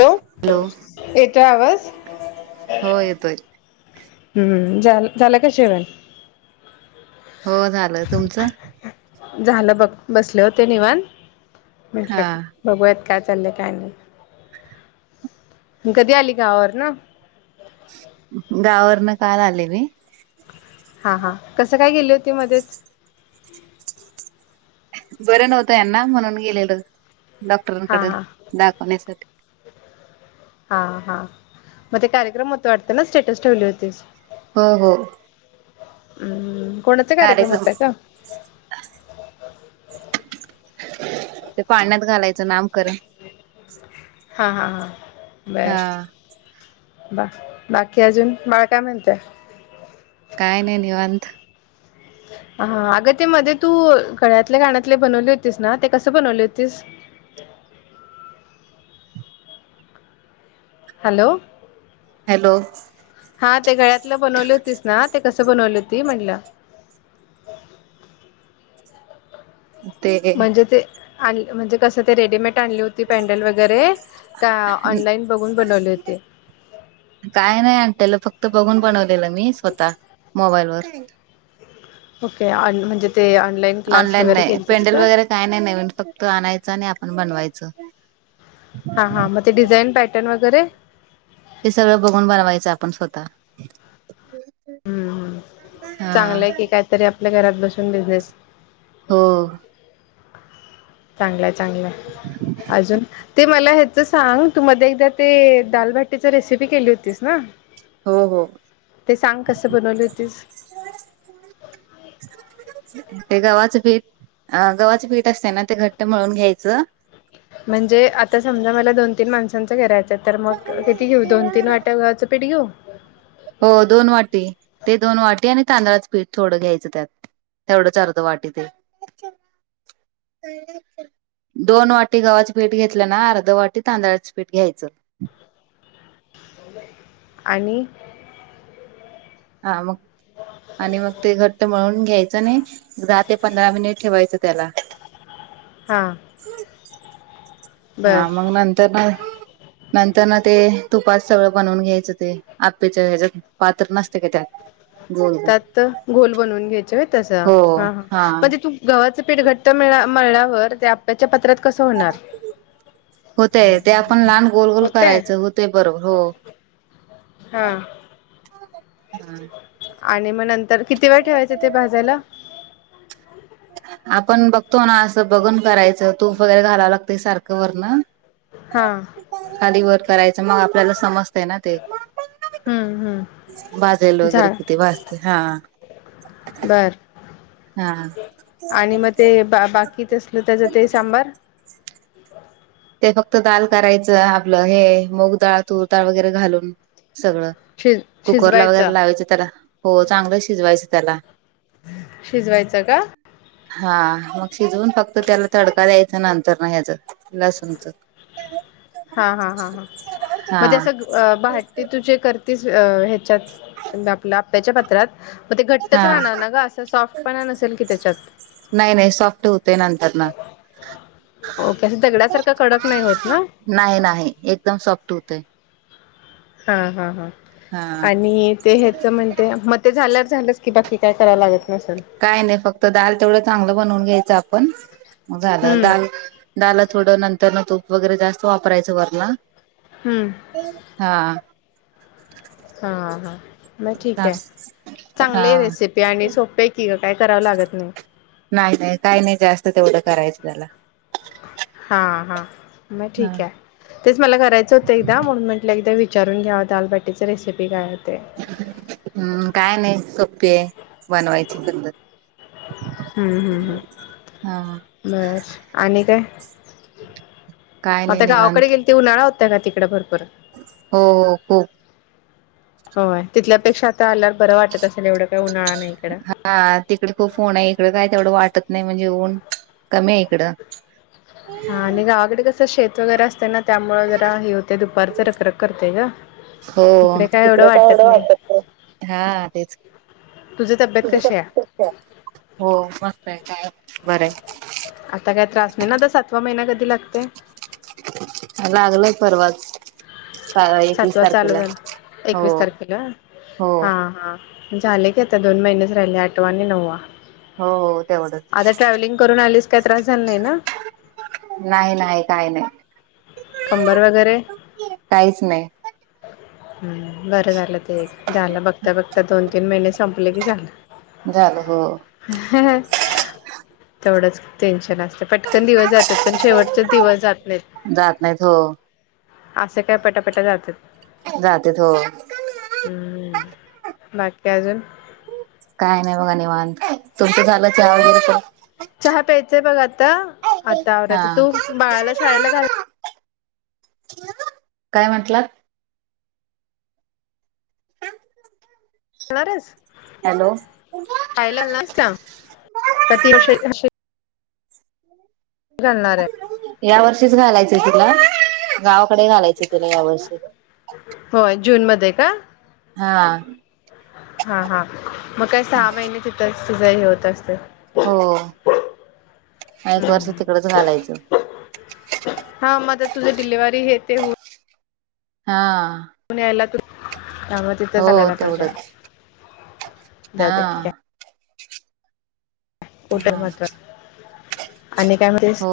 Hello येतोय आवाज हो येतोय हम्म झाल का जेवण? हो झालं तुमचं? झालं बघ बसले होते निवांत म्हटलं हा बघूयात काय चाललं काय नाही कधी आली गावावरन? गावावरन काल आले मी हा हा कसं काय गेली होती मध्येच बरं नव्हतं यांना म्हणून गेलेलो हा डॉक्टरांकड हा दाखवण्यासाठी हा हा मग ते कार्यक्रम होत वाटत ना स्टेटस ठेवली होतीस. हो हो. हम्म कोणाचा कार्यक्रम होता का? ते पाळण्यात घालायचं नामकरण हा हा हा बर हा बा बाकी अजून बाळ काय म्हणत? काय नाही निवांत हा अगं ते मध्ये तू गळ्यातल्या कानातले बनवले होतीस ना ते कसं बनवले होतीस? हॅलो हॅलो हा ते गळ्यातलं बनवले होतीस ना ते कसं बनवली होती म्हटलं? ते म्हणजे ते आण म्हणजे कसं ते रेडीमेड टली होती पॅनडल वगैरे का ऑनलाइन बघून बनवली होती? काय नाही आणलं फक्त बघून बनवलेलं मी स्वतः मोबाईल वर ओके म्हणजे ते ऑनलाईन क्लास ऑनलाईन वगैरे नाही केलतीस पेंडल का वगैरे काय नाही नवीन फक्त आणायचं आणि आपण बनवायचं. हा हां मग ते डिझाईन पॅटर्न वगैरे हे सगळं बघून बनवायचं आपण स्वतः हम्म हा चांगलंय की काहीतरी आपल्या घरात बसून बिझनेस हो. चांगलंय चांगलंय अजून ते मला तर सांग तू मध्ये एकदा ते दालभटीच रेसिपी केली होतीस ना हो हो ते सांग कस बनवली होतीस [inaudible] ते गव्हाच पीठ अ गव्हाच पीठ असतय ना ते घट्ट मळून घ्यायचं. म्हणजे आता समजा मला दोन तीन माणसांचं करायचंय. तर मग किती घेऊ दोन तीन वाट्या गव्हाच पीठ घेऊ हो दोन वाटी ते दोन वाटी आणि तांदळाच पीठ थोडं घ्यायचं त्यात तेवढंच अर्धी वाटी ते दोन वाटी गव्हांचं पीठ घेतल्यां नां, अर्ध वाटी तांदळां चं पीठ घ्यायचं. आणि‌‌ हां मंग, आणि मंग ते घट्ट म्हळूंन घ्यायचं नाहीं, दहा ते पंधरा मिनिटं ठेवायचं त्यांला. हां हां बरं मंग, नंतर नां. नंतर ते तुपांत सगळं बनवूंन घ्यायचं ते आपपेच्यां ह्यांच्यात. पात्रं नसते कां त्यांत. त्यांत, घोलं बनवूंन घ्यायचं वयं तसं, हो हां हां हा म्हणजे तूं गव्हाचं पीठ घट्ट मळल्यांवर, ते आप्याच्यां पात्रांत कसं होणारं? होतंय, ते आपणं लहांन गोलं गोलं होतंय करायचं, होतेय बरोबर, हो. हां. हा. आणि मगं नंतर, किती वेळं ठेवायचं ते भाजांयला. आपणं बघतो नां, असं बघुंन करायचं, तूंप वगैरें घालावं लागतंय सारखं वरनं, हां. खांली वरं करायचं, मगं आपल्यांला समजतंय नां ते. हम्मं हम्मं. बाजलेलं वगैरें, किती भाजतंय हां. बरं. हा आणि मगं ते बां बाकीतं असलं त्यांचं ते सांबार. ते फक्तं डाळं करायचं, आपलं हे मूंगडाळं तूरडाळं वगैरें घालूंन, सगळं. शिज कुकर लावल्यां शिजवायचं वरं लावायचं त्यांला. हो चांगलं शिजवायचं त्यांला,,, शिजवायचं का हां मंग, शिजवूंन फक्तं त्यांला तडकां द्यायचां नंतर नां, ह्यांचं लसूणं चां. हां हां हां हां, मजे तुं असं पहाटे तुझे हे करतीस, आपल्यां आपप्याच्यां पात्रांत, मंग ते घंट्ट हा चं राहणांर नां गं, असं सॉफ्टपणां नसेल की त्यांच्यात. नाहीं नाहीं, सॉफ्ट हुंते नंतर. ना ओके, असं दगड्यांसारखं कडंक नाहीं होते नां. नाहीं नाहीं, एकदंम सॉफ्ट हुंतेय. हां हां हां, हा आणि ते ह्यांचं म्हणते मं ते झाल्यांवर झालंस की, बाकी कायं करावं लागतं नसलं. कायं नाहीं, फक्तं दालं तेवढं चांगलं बनवूंन घ्यायचं आपणं, झालं, हम्म दालं दाळलां थोडं नंतर नं तूंप वगैरें जास्तं वापरायचं नंतर नं. हम्मं. हां. हां हां. मंग ठीक आहे, सांग हा चांगली आहे रेसिपी आणि सोपीय की गं कायं करावं लागतं नाहीं. नाहीं नाहीं, कांहीं नाहीं जास्तं तेवढं करायचं त्यांला. हां हां, मगं हा ठीक आहे. तेचं मलां करायचं होतं एकदां, म्हणूंन म्हंटलं एकदां विचारूंन घ्यांव दालबाटीची रेसिपी, कायं होतेय. हम्मं, कायं नाहीं, सोपे आहे बनवांयची पद्धतं. हम्मं हम्मं हम्मं,,, हा बरं, आणि कायं? काय नाही आंता गावांकडे निवांत गेलती, उन्हांळा होतां नां तिकडे भरंपूर. हो खुंप. होय, तिथल्यापेक्षा आता आल्यावर बरं वाटत असेल, एवढं काय उन्हाळा नाही इकडं. आ तिकडे खूप ऊन आहे, इकडं काय तेवढं वाटत नाही. म्हणजे ऊन कमी आहे इकडं. हा आणि गावाकडे कसं शेत वगैरे असतंय ना, त्यामुळे जरा हे होतेय दुपारचं रखरख करतेय गं. हो इकडे काय एवढं वाटत नाही, हा तेच. तुझी तब्येत कशी या? [unintelligible] हो मस्त आहे, काय बरंये. आता काय त्रास नाही ना? आता सातवा महिना कधी लागतंय? लागलं परवाच एकवीस सातवा चालू तारखेला झालं, हो एकवीस तारखेला. हो हा हा झाले की आता दोन महिनेच राहिले, आठवा आणि नववा. हो, हो. आता तेवढंच ट्रॅव्हलिंग करून आलीस, काय त्रास झाला नही ना? नाही, नाही काय नाही. कंबर वगैरे, हं काहीच नाही बरं झालं. झालं ते, झालं बघता बघता दोन तीन महिने संपले की झालं. झालं हो. तेवढंच टेन्शन असतं, पटकन दिवस जात्यात. पण शेवटचंच दिवस जात नाहीत. जात नाहीत हो. असे काय पटापटा जात्यात. जात्यात हो. हम्म बाकी काय अजून? काय नाही बघा निवांत, तुमचं झालं? चहा वगैरे पण चहा प्यायचंय बघ आता, आता हा आवरायचं, तो बाळाला शाळेला घाल काय म्हटलांत? कलरस? हॅलो. पाहिला नसत्याव, का तीनशे तीनशे घालणांर ये. या वर्षीच घालायचंय तिला, गावाकडे घालायचं तिला या वर्षी. होय जून मध्ये का? हा. हा, हा, मग काय सहा महिने तिथंच, तुझं हे होत असतंय. हो, एक वर्ष तिकडच घालायचं. हं मं ते तुझं डिलिव्हरी हेे ते हो हा. न्यायला तं त्यामुळे तिथं हो घालायला पाहिजे, तेवढंच हा जाऊ दे ठीक आहे. कुटार हा महत्त्वाचं. आणि काय म्हणलीस? हो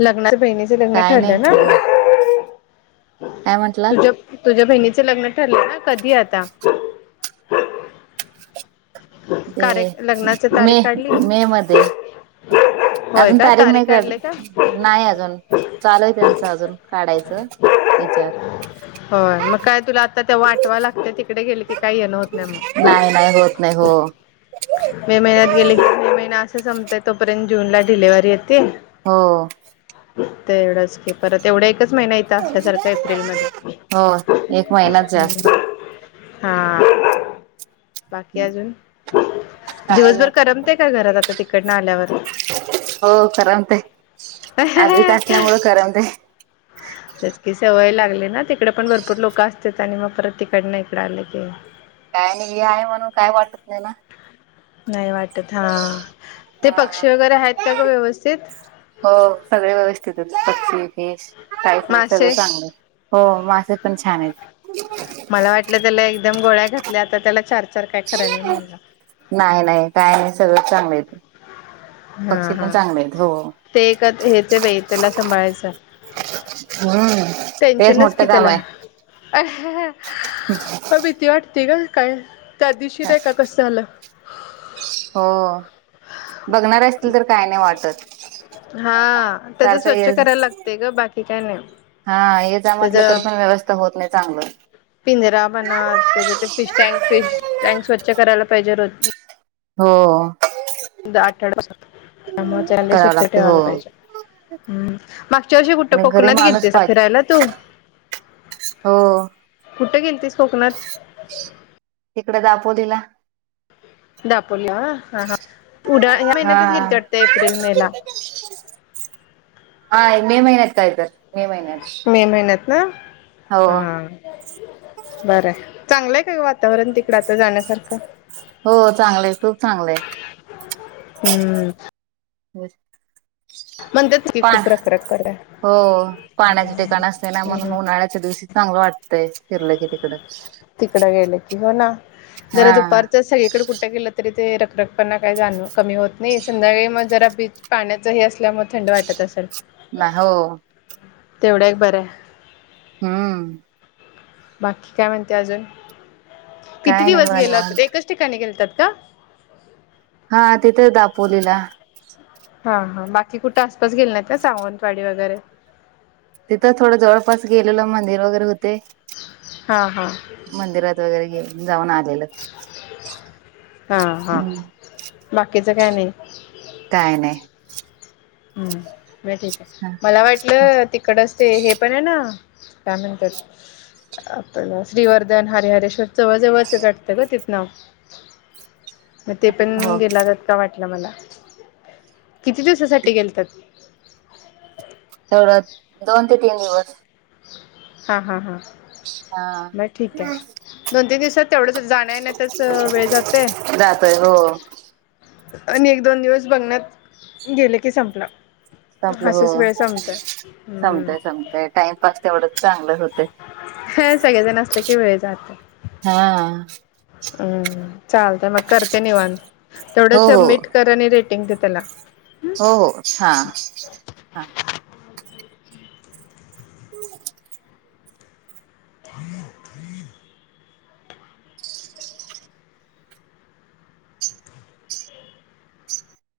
लग्नात बहिणीचं लग्न काय नाही ठरलं ना. [inaudible] काय म्हंटलात तुझ्या तुझ्या बहिणीच लग्न ठरलं ना, कधी आता? ते कार्य लग्नाच मे, तारीख काढली मे मध्ये. होय अजून का तारीख नाही काढली? काढले का नाही अजून, चालूय त्यांचं अजून काढायचं. इचार होय मं काय तुला आता ते आठवाय लागतंय, तिकडे गेली की काय येणं होतं. नाही नाही, होत नाही, हो. मे महिन्यात गेलं की, मे महिना असं संपताय तोपर्यंत, जूनला डिलिव्हरी येते. हो.. तेवढंच की, परत एवढा एकच महिना असल्यासारखं एप्रिलमध्ये, हो एक महिनाच हं जास्त हा. ते अजून काय दिवसभर नाही करमतंय का घरात आता, तिकडनं आल्यावर? हो, करमतंय. आधी इथं तेच असल्यामुळे करमतंय. [inaudible] तेच की, सवय लागली ना. तिकडे पण भरपूर लोकं असते आणि मग परत तिकडनं इकडे आले की... काय नाही, ही आहे म्हणून काय वाटत नाही ना. नाही वाटत हा, ते हा पक्षी वगैरे आहेत का? सगळं व्यवस्थित? हो सगळे व्यवस्थित आहेत. हो पक्षी, फिश. काहीच नाही, सगळं मासे चांगलं. हो, मासे पण छान आहेत. मला वाटलं त्याला एकदम गोळ्या घातल्या, आता त्याला चार-चार काय कराय नाही म्हणलं. नाही नाही, काय नाही, सगळंच चांगलंय इथं. हा हा, हो ते एक हेच बाई, त्याला सांभाळायचं. हम्म तेच टेन्शनच मोठं की काम त्याला, आहे अहं... [inaudible] भीती वाटते का? काय त्या दिवशी नाही का कसं झालं? हो, बघणार असतील तर काय नाही वाटत. हा, त्याचं सारखं स्वच्छ ये करायला लागतं ग, बाकी काय नाही. हा, याचा म्हटलं तर त्याच पण व्यवस्था होत नाही चांगली. पिंजरा म्हणा, त्याचं ते फिश टँक रोज स्वच्छ करायला पाहिजे.. हो. दहा आठवड्यांपासून त्यामुळे त्याला करावं स्वच्छ लागते हो ठेवायला पाहिजे. हं, मागच्या वर्षी कोकणात आणि घरी कुठं गेली माणूस होतीस पाहिजे फिरायला तू? हो. कुठे? गेलतीस कोकणात? तिकडं दापोलीला. दापोली, होय. हा हा, उद्या नाही, ह्याच हा महिन्यातच गेली होती वाटतं, एप्रिल-मे ला. हा, मे महिन्यात काय तरी, मे महिन्यात. मे महिन्यात ना हो हा. बरं, चांगलं आहे का वातावरण तिकडं आता जाण्यासारखं? चांगलं आहे, खूप चांगलं आहे. हं. होत म्हणतात की पा, खूप रखरख करताय. पाण्याचे ठिकाण असते ना, म्हणून हम्म उन्हाळ्यात... आजच्या दिवशी चांगलं वाटतंय फिरलं की तिकडं. तिकडं गेलं की हो ना, जरा हा दुपारचं सगळीकडे कुठं गेलं... तरी तो रखरखपणा काही कमी होत नाही, संध्याकाळी मग जरा बीच, पाण्याचंही असल्यामुळे थंड वाटतं. तसं... र नाही हो. तेवढं एक बरंय. हा. बाकी काय म्हणते, अजून किती काय नाही दिवस? बघा गेला होता निवांत. एकच ठिकाणी गेलात का? हां तिथेच दापोलीला. हा हा बाकी कुठे आसपास गेले नाहीत ना सावंतवाडी वगैरे. तिथं थोडं जवळपास गेलेलो मंदिर वगैरे होते. हा हा. मंदिरात वगैरे घे जाऊन आलेलं. हा हा हम्म. बाकीचं काय नाही? काय नाय. हम्म म ठीक हाय हा मला वाटलं ते इकडचं ते हे पण आहे ना काय म्हणत्यात. आपलं श्रीवर्धन हरिहरेश्वर जवळजवळचं वाटतं गं तिथनं. मग ते पण हो गेला जात का वाटलं मला, किती दिवसासाठी गेलतात? तेवढं दोन ते तीन दिवस. हा हा हा हा म ठीक हाय दोन तीन दिवसात तेवढंच जाण्या-येण्यातचं वेळ जातयं. [unintelligible] हो. आणि एक दोन बघण्यात गेले की संपलं. संपलं हो हम्म संमतय संमतय टाइमपास तेवढंच चांगलंच होतयं. ह सगळेजण असले की वेळ जातोय. हां. हम्म चालतयं मग करते निवांत तेवढं हो हो सबमिट कर आणि रेटिंग दे त्याला. हो अच्छा. [unintelligible] [unintelligible]